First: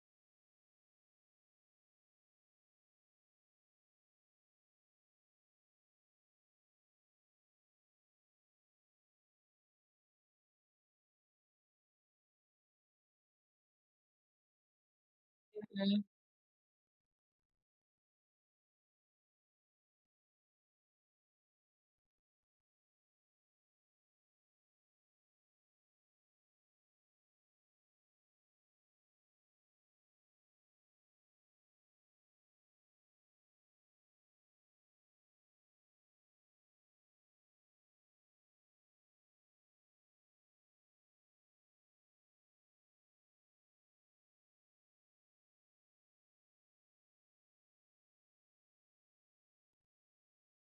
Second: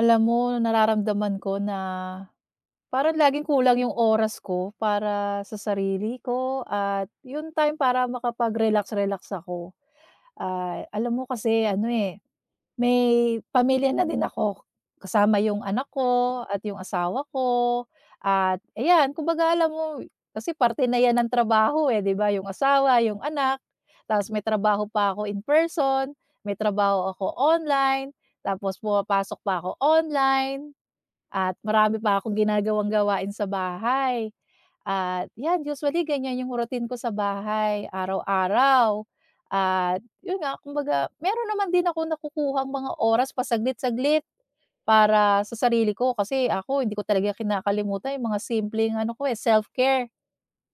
Alam mo nararamdaman ko na parang laging kulang yung oras ko para sa sarili ko at yung time para makapag-relax-relax ako. Alam mo kasi ano, eh, may pamilya na din ako, kasama yung anak Mhm, ko at yung asawa ko at ayan, kumbaga alam mo kasi parte na yan ng trabaho, eh, 'di ba, yung asawa, yung anak, tapos may trabaho pa ako in person, may trabaho ako online, tapos pumapasok pa ako online. At marami pa akong ginagawang gawain sa bahay. At 'yan, usually ganyan yung routine ko sa bahay araw-araw. At 'yun nga, kumbaga meron naman din akong nakukuhang mga oras pa saglit-saglit para sa sarili ko. Kasi ako hindi ko talaga kinakalimutan yung mga simpleng ano ko, eh, self-care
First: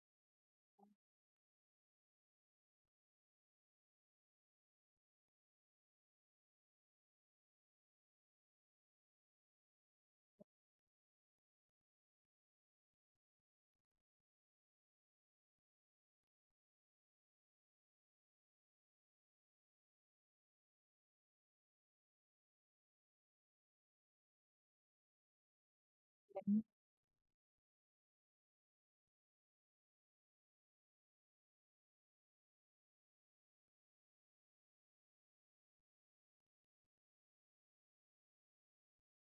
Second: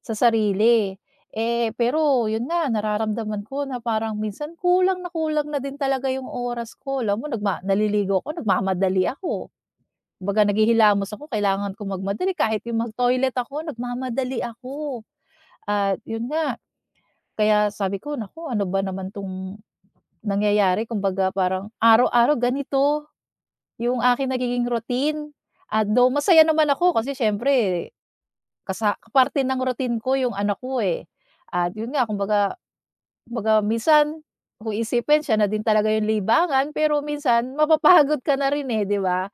sa sarili. Eh, pero 'yun nga, nararamdaman ko na parang minsan kulang na din talaga yung oras ko. Alam mo nagma naliligo ako, nagmamadali ako. Kumbaga naghihilamos ako, kailangan ko magmadali, kahit yung mag-toilet ako nagmamadali ako. At yun nga, kaya sabi ko, naku ano ba naman 'tong nangyayari, kumbaga parang araw-araw ganito yung aking nagiging routine. At though masaya naman ako kasi siyempre kasa parte ng routine ko yung anak ko, eh. At yun nga kumbaga Kumbaga minsan, kung iisipin siya na din talaga yung libangan, pero minsan mapapagod ka na rin, eh, 'di ba?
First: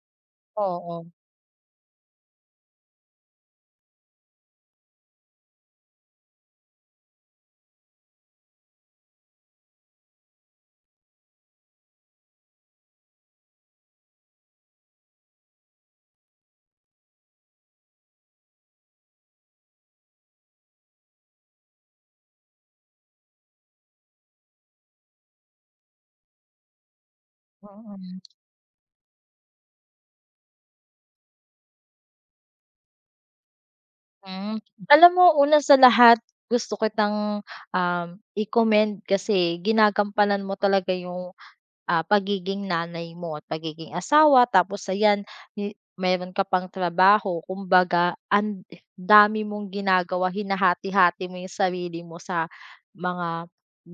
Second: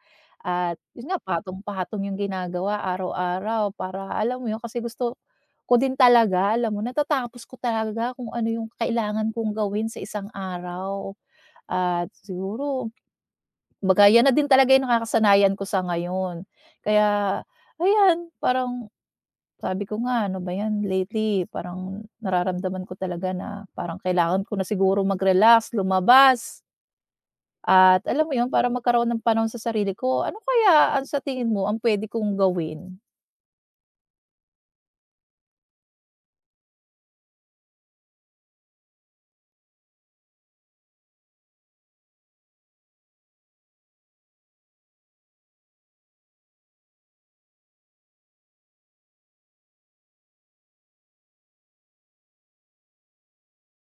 At oo, yun nga patong-patong yung ginagawa araw-araw para alam mo yun, kasi gusto ko din talaga, alam mo natatapos ko talaga kung ano yung kailangan kong gawin sa isang araw. At siguro kumbaga yan na din talaga yung nakakasanayan ko sa ngayon. Kaya ayan, parang sabi ko nga, ano ba 'yan, lately parang nararamdaman ko talaga na parang kailangan ko na siguro mag-relax, lumabas at mm. alam mo 'yun, para magkaroon ng panahon sa sarili ko. Ano kaya ang sa tingin mo ang puwede kong gawin? Hmm, Alam mo, una sa lahat, gusto kitang, um, i-commend, kasi ginagampanan mo talaga yung pagiging nanay mo at pagiging asawa. Tapos ayan, meron ka pang trabaho. Kumbaga ang dami mong ginagawa, hinahati-hati mo yung sarili mo sa mga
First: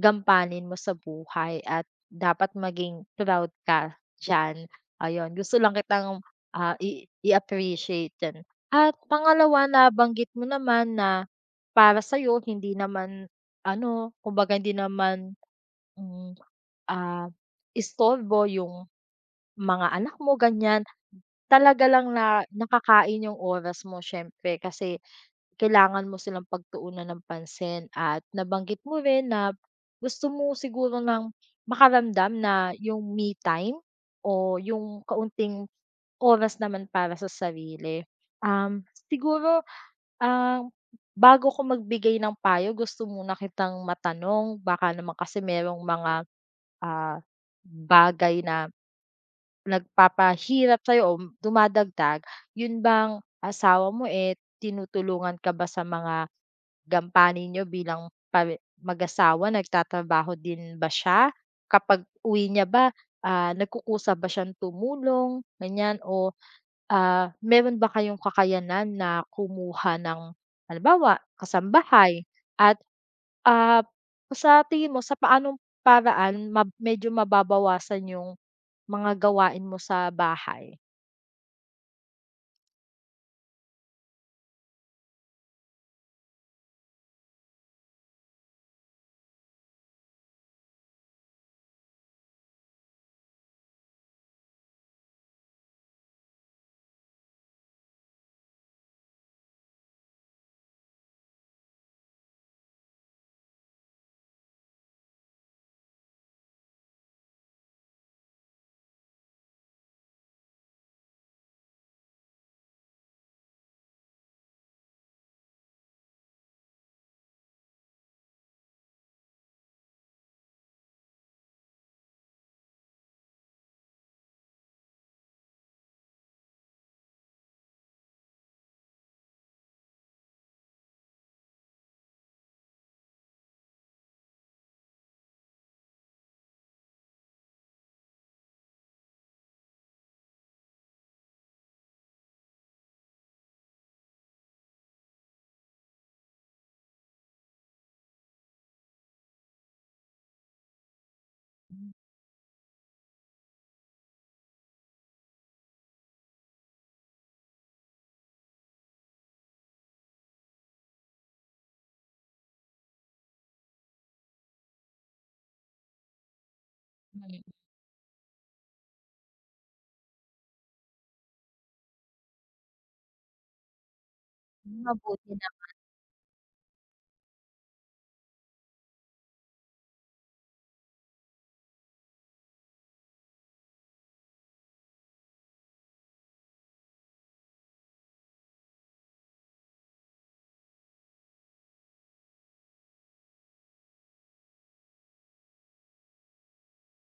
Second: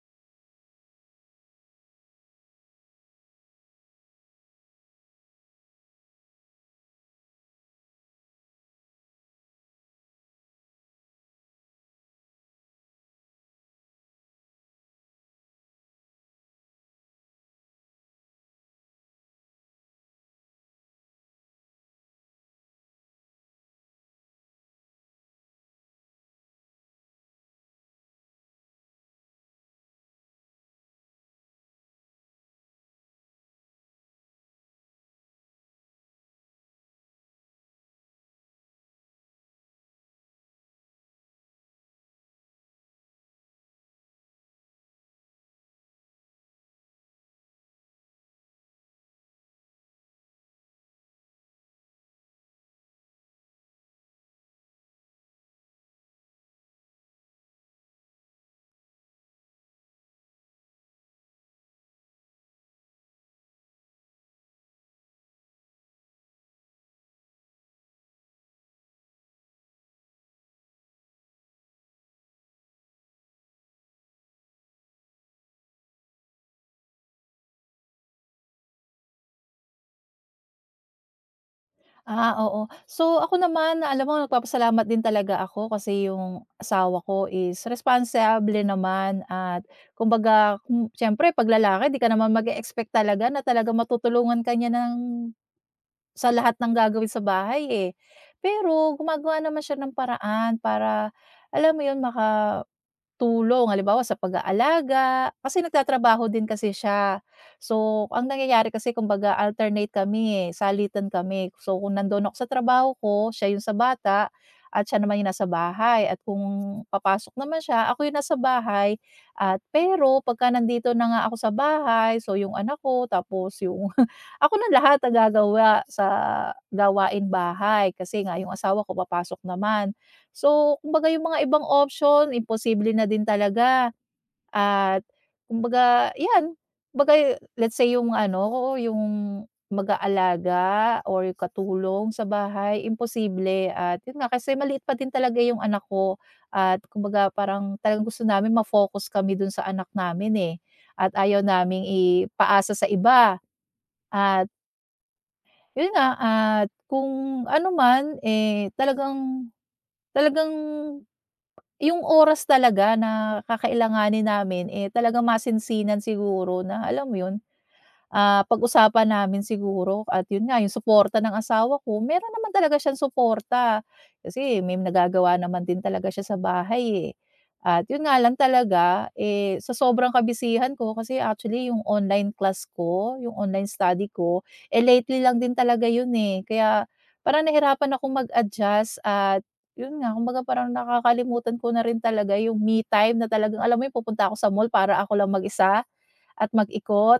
gampanin mo sa buhay, at dapat maging proud ka diyan. Ayun, gusto lang kitang i-appreciate diyan. At pangalawa, na banggit mo naman na para sa'yo hindi naman ano, kumbaga hindi naman, hmm Ah, istorbo yung mga anak mo ganyan, talaga lang na nakakain yung oras mo, siyempre kasi kailangan mo silang pagtuunan ng pansin. At nabanggit mo rin na gusto mo siguro ng makaramdam na yung me time o yung kaunting oras naman para sa sarili. Um, siguro, ah, bago ko magbigay ng payo, gusto muna kitang matanong, baka naman kasi merong mga, ah, bagay na nagpapahirap sa'yo o dumadagdag. Yun bang asawa mo, eh, tinutulungan ka ba sa mga gampanin niyo bilang pare mag-asawa? Nagtatrabaho din ba siya? Kapag-uwi niya ba, nagkukusa ba siyang tumulong, ganiyan? O, meron ba kayong kakayanan na kumuha ng, halimbawa, kasambahay? At, ah, sa tingin mo, sa paanong paraan medyo mababawasan yung mga gawain mo sa bahay? Oo. So, ako naman alam mo nagpapasalamat din talaga ako kasi yung asawa ko is responsable naman at kumbaga, siyempre 'pag lalaki 'di ka naman mag expect talaga na talaga matutulungan kanya niya ng sa lahat ng gagawin sa bahay, eh. Pero gumagawa naman siya ng paraan para, alam mo 'yun, maka tulong halimbawa sa pag-aalaga, kasi nagtatrabaho din kasi siya. So, ang nangyayari kasi kumbaga alternate kami, eh, salitan kami. So, kung nando'n ako sa trabaho ko, siya 'yung sa bata at siya naman 'yung nasa bahay, at kung papasok naman siya, ako 'yung nasa bahay at pero pagka nandito na nga ako sa bahay, so 'yung anak ko tapos 'yung ako na lahat ang gagawa sa gawain bahay kasi nga 'yung asawa ko papasok naman. So, kumbaga yung mga ibang option imposible na din talaga at kumbaga 'yan, kumbaga let's say yung ano, yung mag-aalaga or yung katulong sa bahay imposible, at yun nga kasi maliit pa din talaga yung anak ko at kumbaga parang talagang gusto namin ma-focus kami dun sa anak namin, eh, at ayaw naming ipaasa sa iba at yun nga at kung ano man, eh, talagang talagang yung oras talaga na kakailanganin namin, eh, talagang masinsinan siguro na alam mo yun, Mm, pag-usapan namin siguro at yun nga yung suporta ng asawa ko, meron naman talaga siyang suporta. Kasi may mabuti nagagawa na. naman din talaga siya sa bahay, eh. At yun nga lang talaga, eh, sa sobrang kabisihan ko kasi actually yung online class ko, yung online study ko, eh, lately lang din talaga yun, eh. Kaya parang nahirapan akong mag-adjust at yun nga, kumbaga parang nakakalimutan ko na rin talaga yung me time na talagang alam mo yun pupunta ako sa mall para ako lang mag-isa at mag-ikot.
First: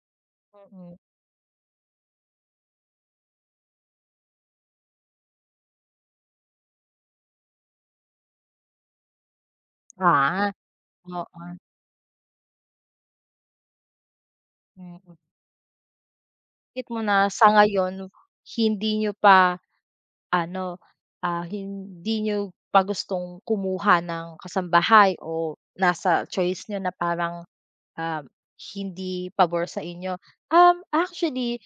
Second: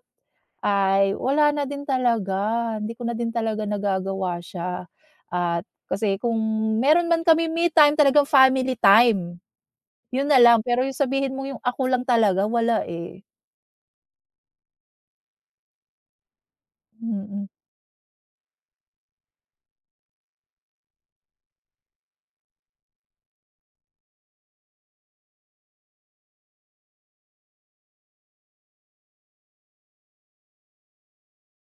Mm. Ay wala na din talaga, hindi ko na din talaga nagagawa siya at kasi kung meron man kami me time talagang family time, yun na Ah, lang. Pero yung oo, sabihin mo yung ako lang talaga wala, eh. mm. Git mo Mm, na mm. sa Mm ngayon hindi niyo pa ano, hindi niyo pa gustong kumuha ng kasambahay, o nasa choice niyo na parang, um, hindi pabor sa inyo? Actually,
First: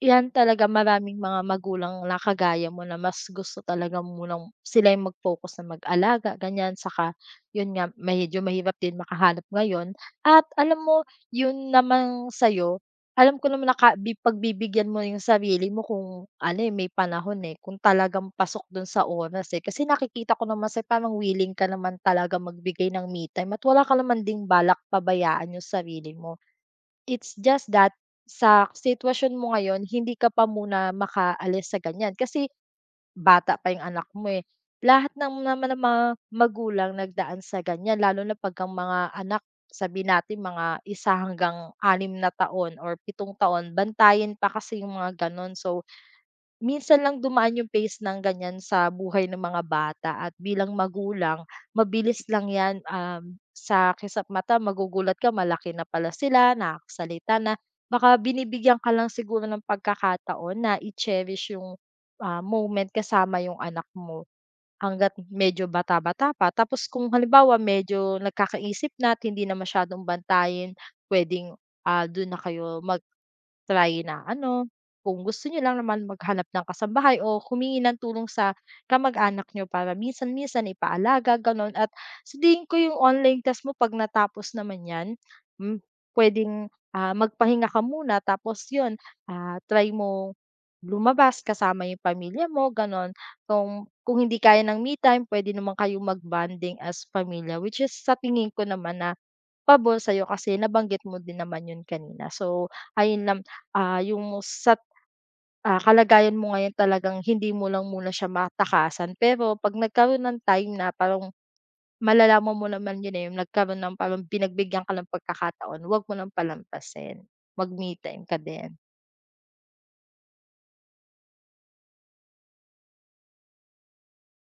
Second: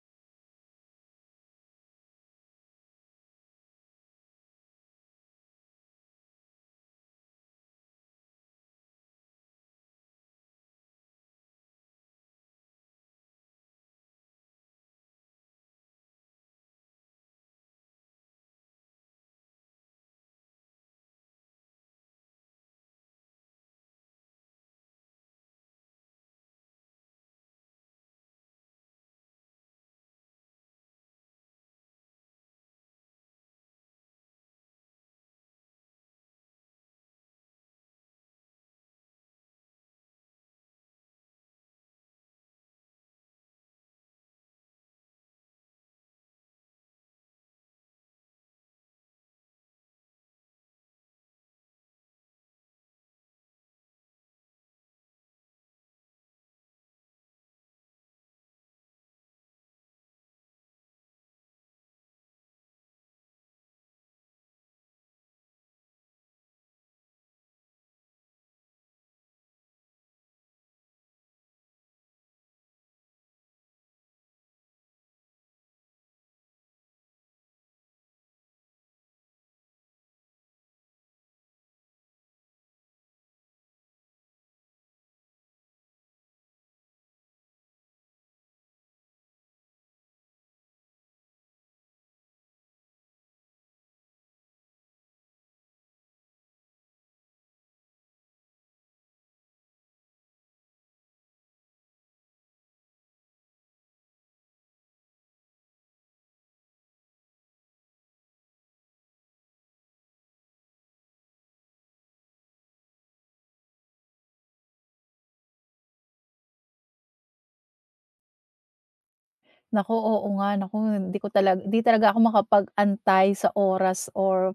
'yan talaga, maraming mga magulang na kagaya mo na mas gusto talaga munang sila yung mag-focus, na mag-alaga ganyan, saka yun nga, medyo mahirap din makahanap ngayon. At alam mo, yun namang sa'yo, alam ko naman na ka bi pagbibigyan mo yung sarili mo kung ano, eh, may panahon, eh, kung talagang pasok dun sa oras, eh. Kasi nakikita ko naman sa'yo, parang willing ka naman talaga magbigay ng me time, at wala ka naman ding balak pabayaan yung sarili mo. It's just that sa sitwasyon mo ngayon hindi ka pa muna makaalis sa ganyan kasi bata pa yung anak mo, eh. Lahat ng naman ng mga magulang nagdaan sa ganyan, lalo na 'pag ang mga anak, sabi natin mga isa hanggang 6 na taon or 7 taon, bantayin pa kasi yung mga gano'n. So, minsan lang dumaan yung phase ng ganyan sa buhay ng mga bata, at bilang magulang mabilis lang 'yan, sa kisap mata magugulat ka malaki na pala sila, nakakasalita na. Baka binibigyan ka lang siguro ng pagkakataon na i-cherish yung moment kasama yung anak mo. Hangga't medyo bata-bata pa, tapos kung halimbawa medyo nagkakaisip na at hindi na masyadong bantayan, puwedeng dun na kayo mag-try na ano, kung gusto niyo lang naman maghanap ng kasambahay o humingi ng tulong sa kamag-anak niyo para minsan-minsan ipaalaga gano'n. At sa tingin ko yung online test mo 'pag natapos naman 'yan, hmm, puwedeng magpahinga ka muna, tapos yun, try mong lumabas kasama yung pamilya mo gano'n. Kung hindi kaya ng me time, pwede naman kayong mag-bonding as pamilya, which is sa tingin ko naman na pabor sa'yo, kasi nabanggit mo din naman 'yun kanina. So ayun lang, yung sa kalagayan mo ngayon, talagang hindi mo lang muna siya matakasan. Pero 'pag nagkaroon ng time na parang malalaman mo naman 'yun, eh, yung nagkaroon ng parang pinagbigyan ka ng pagkakataon, huwag mo ng palampasin, mag-me time ka din. Naku, oo nga, naku hindi ko talaga hindi talaga ako makapag-antay sa oras or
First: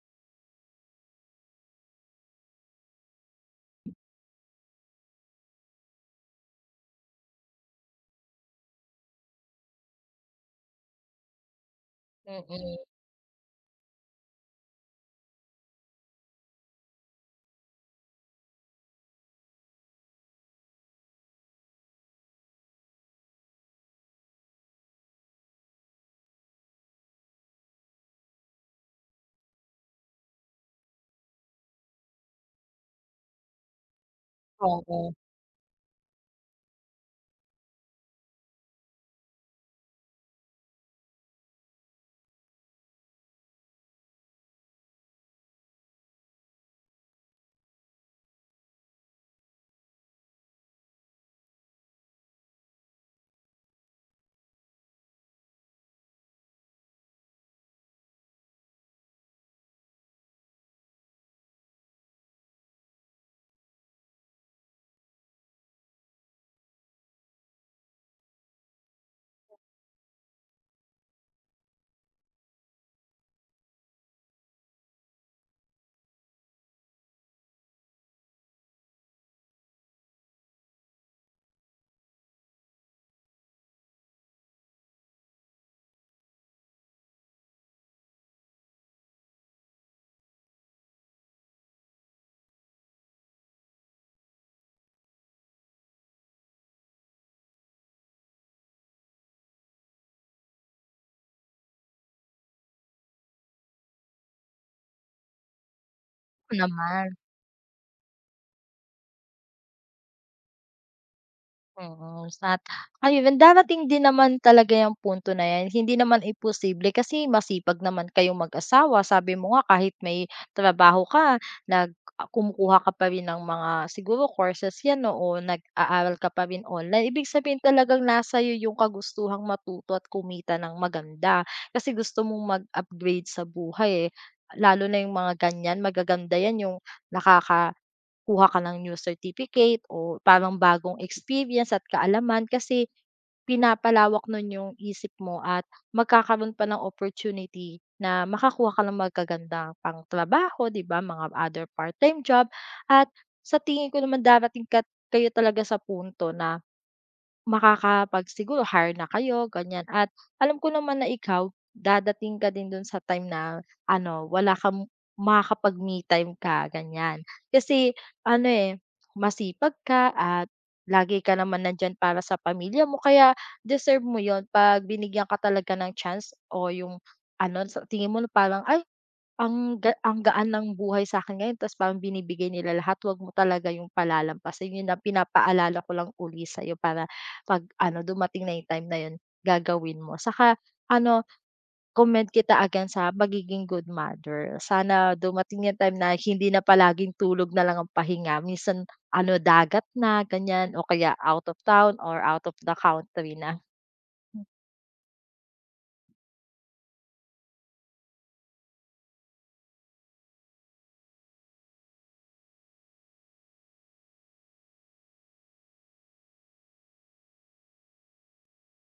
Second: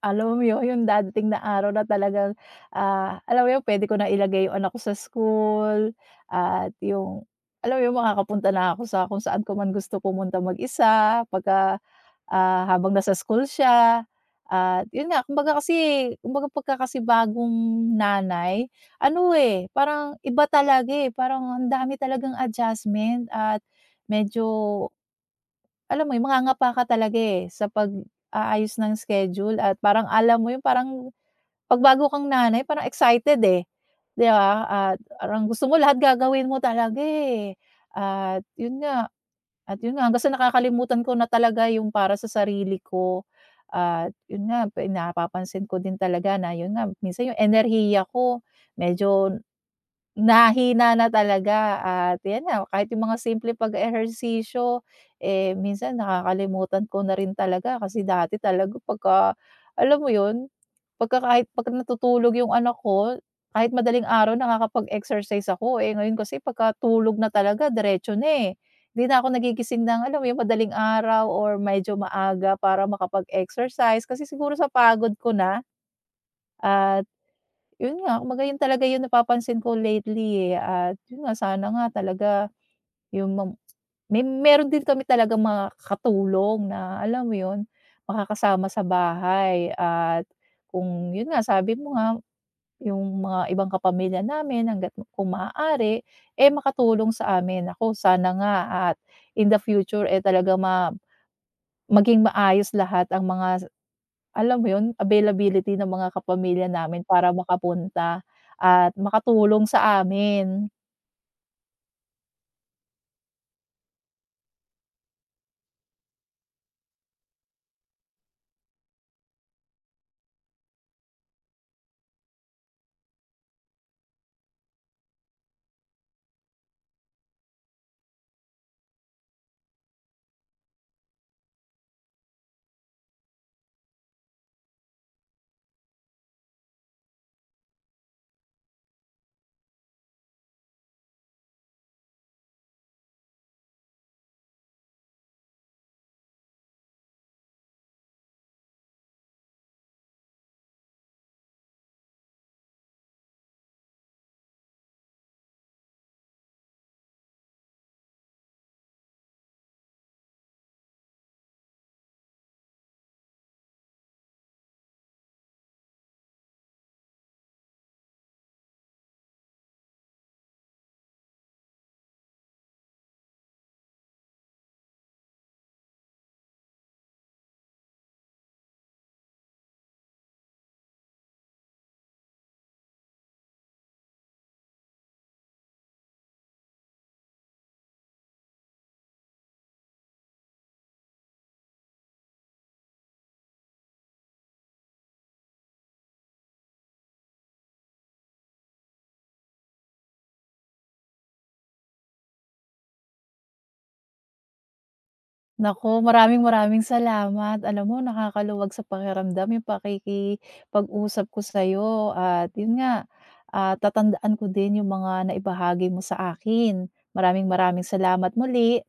alam mo yun, yung dadating na araw na talagang, ah, alam mo yun pwede ko na ilagay yung anak ko sa school at yung alam mo yun makakapunta na ako sa kung saan ko man gusto pumunta mag-isa pagka Mm, habang nasa school siya at yun nga kumbaga kasi kumbaga pagka kasi bagong nanay, ano, eh, parang iba talaga, eh, parang ang dami talagang adjustment at medyo alam mo yun mangangapa ka talaga, eh, sa pag-aayos ng schedule at parang alam mo yung parang pagbago kang nanay parang excited, eh, 'di ba? At oo. parang gusto mo lahat gagawin mo talaga, eh, at yun nga at yun nga, hanggang sa nakakalimutan ko na talaga yung para sa sarili ko. At yun nga, pa- napapansin ko din talaga na yun nga, minsan yung enerhiya ko medyo nahina na talaga at 'yan na kahit yung mga simple pag-ehersisyo, eh, minsan nakakalimutan ko na rin talaga kasi dati talaga pagka alam mo 'yun, pagka kahit 'pag natutulog yung anak ko, kahit madaling araw nakakapag-exercise ako. Eh, ngayon kasi pagka tulog na talaga diretso na, eh. Hindi na ako nagigising ng alam mo yung madaling araw or medyo maaga para makapag-exercise kasi siguro sa pagod ko na at yun nga, kumbaga yun talaga yung napapansin ko lately, eh, at yun nga sana nga talaga yung mam may meron din kami talaga mga katulong na alam mo yun, makakasama sa bahay at kung yun nga sabi mo nga, yung mga ibang kapamilya namin hangga't kung maaari, eh, makatulong sa amin. Ako sana nga at in the future, eh, talaga ma maging maayos lahat ang mga alam mo 'yun, availability ng mga Ako kapamilya namin naman. para makapunta at makatulong sa amin. Mm, at ayun, darating din naman talaga yung punto na 'yan, hindi naman imposible kasi masipag naman kayong mag-asawa. Sabi mo nga kahit may trabaho ka, kumukuha ka pa rin ng mga siguro courses 'yan 'no, o nag-aaral ka pa rin online. Ibig sabihin talagang nasa iyo 'yung kagustuhang matuto at kumita ng maganda, kasi gusto mong mag-upgrade sa buhay, eh. Lalo na 'yung mga ganiyan, magaganda 'yan, 'yung nakaka kuha ka ng new certificate o parang bagong experience at kaalaman, kasi pinapalawak nun yung isip mo at magkakaroon pa ng opportunity na makakuha ka ng magagandang pang trabaho, 'di ba, mga other part-time job. At sa tingin ko naman darating ka, kayo talaga sa punto na makakapag siguro hire na kayo ganyan, at alam ko naman na ikaw dadating ka din dun sa time na ano, wala kang, makakapag me time ka ganyan. Kasi ano, eh, masipag ka at lagi ka naman nandiyan para sa pamilya mo, kaya deserve mo yon 'pag binigyan ka talaga ng chance o yung ano sa tingin mo na parang, "Ay ang gaan ng buhay sa sa'kin ngayon, ta's parang binibigay nila lahat," wag mo talaga yung palalampasin. Yun ang pinapaalala ko lang uli sa'yo para 'pag ano, dumating na yung time na yun, gagawin mo. Saka ano, comment kita again sa pagiging good mother. Sana dumating yung time na hindi na palaging tulog na lang ang pahinga. Minsan ano, dagat na, ganyan, o kaya out of town or out of the country na. Naku, maraming maraming salamat. Alam mo nakakaluwag sa pakiramdam 'yung pakikipag-usap ko sa'yo at 'yun nga, tatandaan ko din 'yung mga naibahagi mo sa akin. Maraming maraming salamat muli.